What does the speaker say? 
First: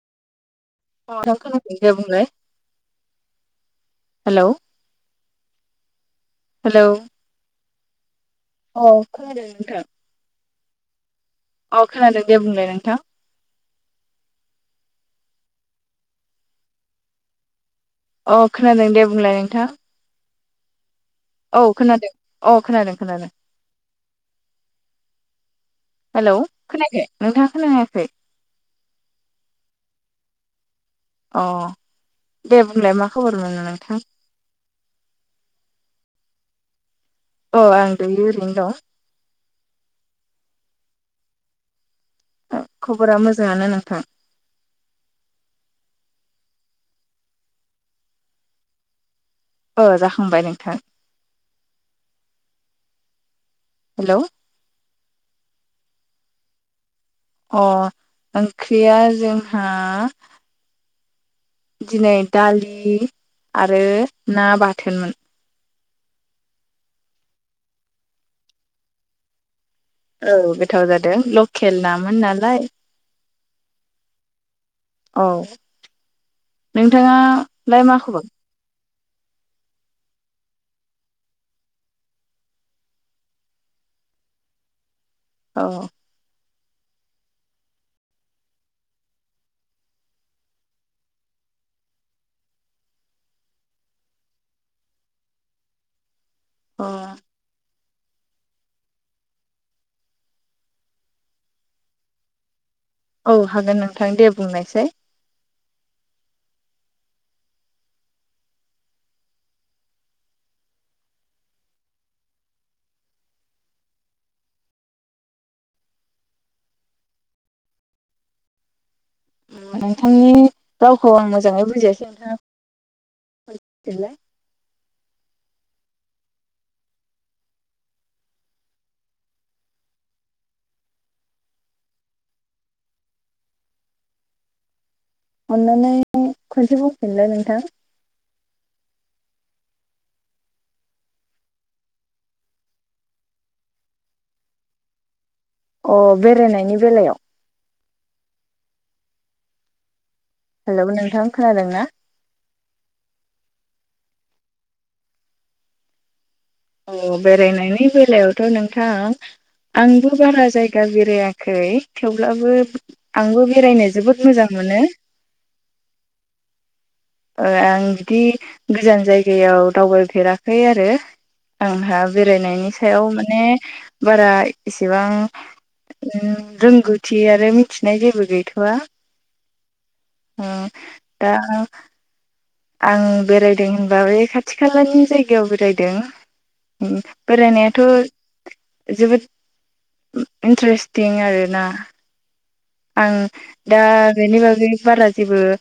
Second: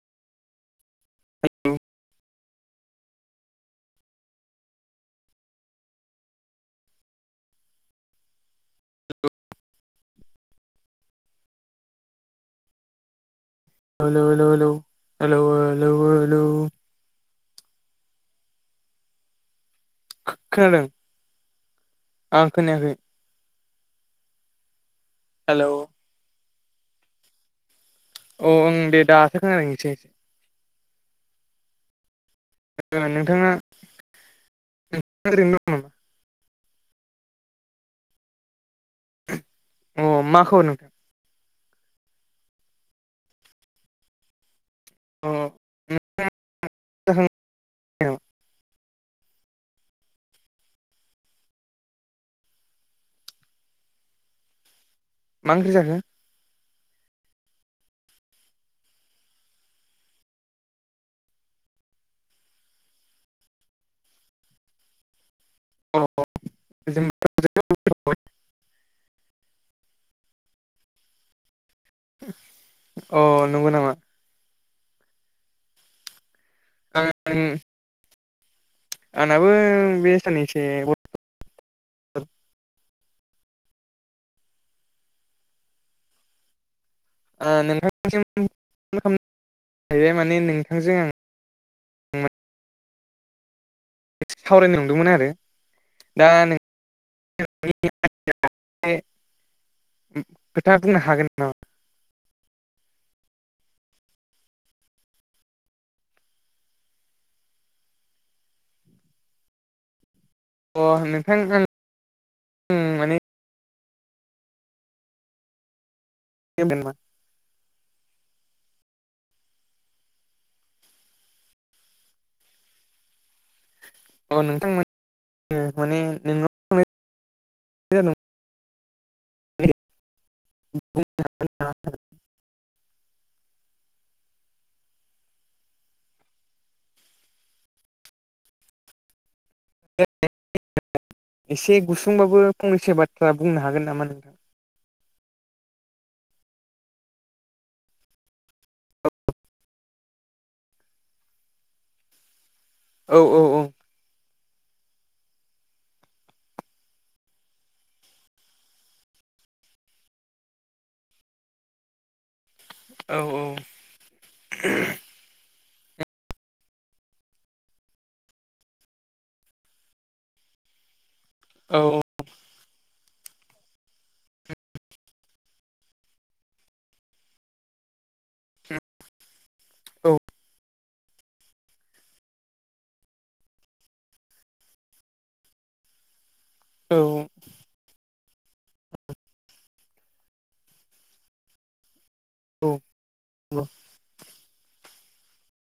अ थां हेलौ खोनादों दे बुंलाय हेल। हेलौ अ खोनायादों नोंथां। औ खोनादों दे बुंलाय नोंथां। ह ल ल ल हेल हेल ह ल अ खोनादों दे बुंलाय नोंथाङा खोनादों? औ खोनादों, आं औ खोनायाखै खोनादों खोनादों हेल' हेलौ खोनायाखो नोंथाङा खोनायाखै औ ओं दे दासो खोनादों एसे अ दे बुंलाय मा खबर नोंथाङा मोन नोंथां नोंथाङा ओरैनो दंयो अ आं दायो ओरैनो दं अ मा खबर नोंथां खबरा मोजाङानो नोंथां अ [unintelligible] अ जाखांबाय नोंथां। हेल' मा ओंख्रि जाखो? अ ओंख्रिया जोंहा दिनै दालि आरो ना बाथोनमोन। अ जों [unintelligible] औ गोथाव जादों लकेल नामोन नालाय अ नंगौ नामा? औ आं नोंथाङालाय मा खबर? आंनाबो बे सानसै औ नोंथांसिम खालाम जैबाय माने नोंथांजों आं [unintelligible] एसे सावरायनो नंदोंमोन आरो दा न अ खोथा बुंनो हागोन नामा [unintelligible] औ हागोन नोंथां दे बुंनोसै अ नोंथां आं माने थबेना [inaudible] नोंथांनि रावखौ आं मोजाङै बुजिसै नोंथां औ नोंथां माने नोंनाव जादों [unintelligible] [unintelligible] अननानै खनसे बुंफिनलाय नोंथां एसे गुसुंबाबो फंनैसो बाथ्रा बुंनो हागोन नामा नोंथां? अ बेरायनायनि बेलायाव हेल' नोंथां खोनादों ना? औ औ अ बेरायनायनि बेलायावथ' नोंथां आंबो बारा जायगा बेरायाखै थेवब्लाबो औ आंबो बेरायनो जोबोद मोजां मोनो। ओ आं बिदि गोजान जायगायाव दावबायफेराखै आरो औ आंहा बेरायनायनि सायाव माने बारा इसेबां रोंगौथि आरो मिथिनाय जेबो गैथ'आ ओ दा आं बेरायदों होनबा बे खाथि खालानि जायगायाव बेरायदों। औ उम बेरायनाया थ' जोबोद इन्टारेस्टिं आरोना आं औ दा बेनि बागै बारा जेबो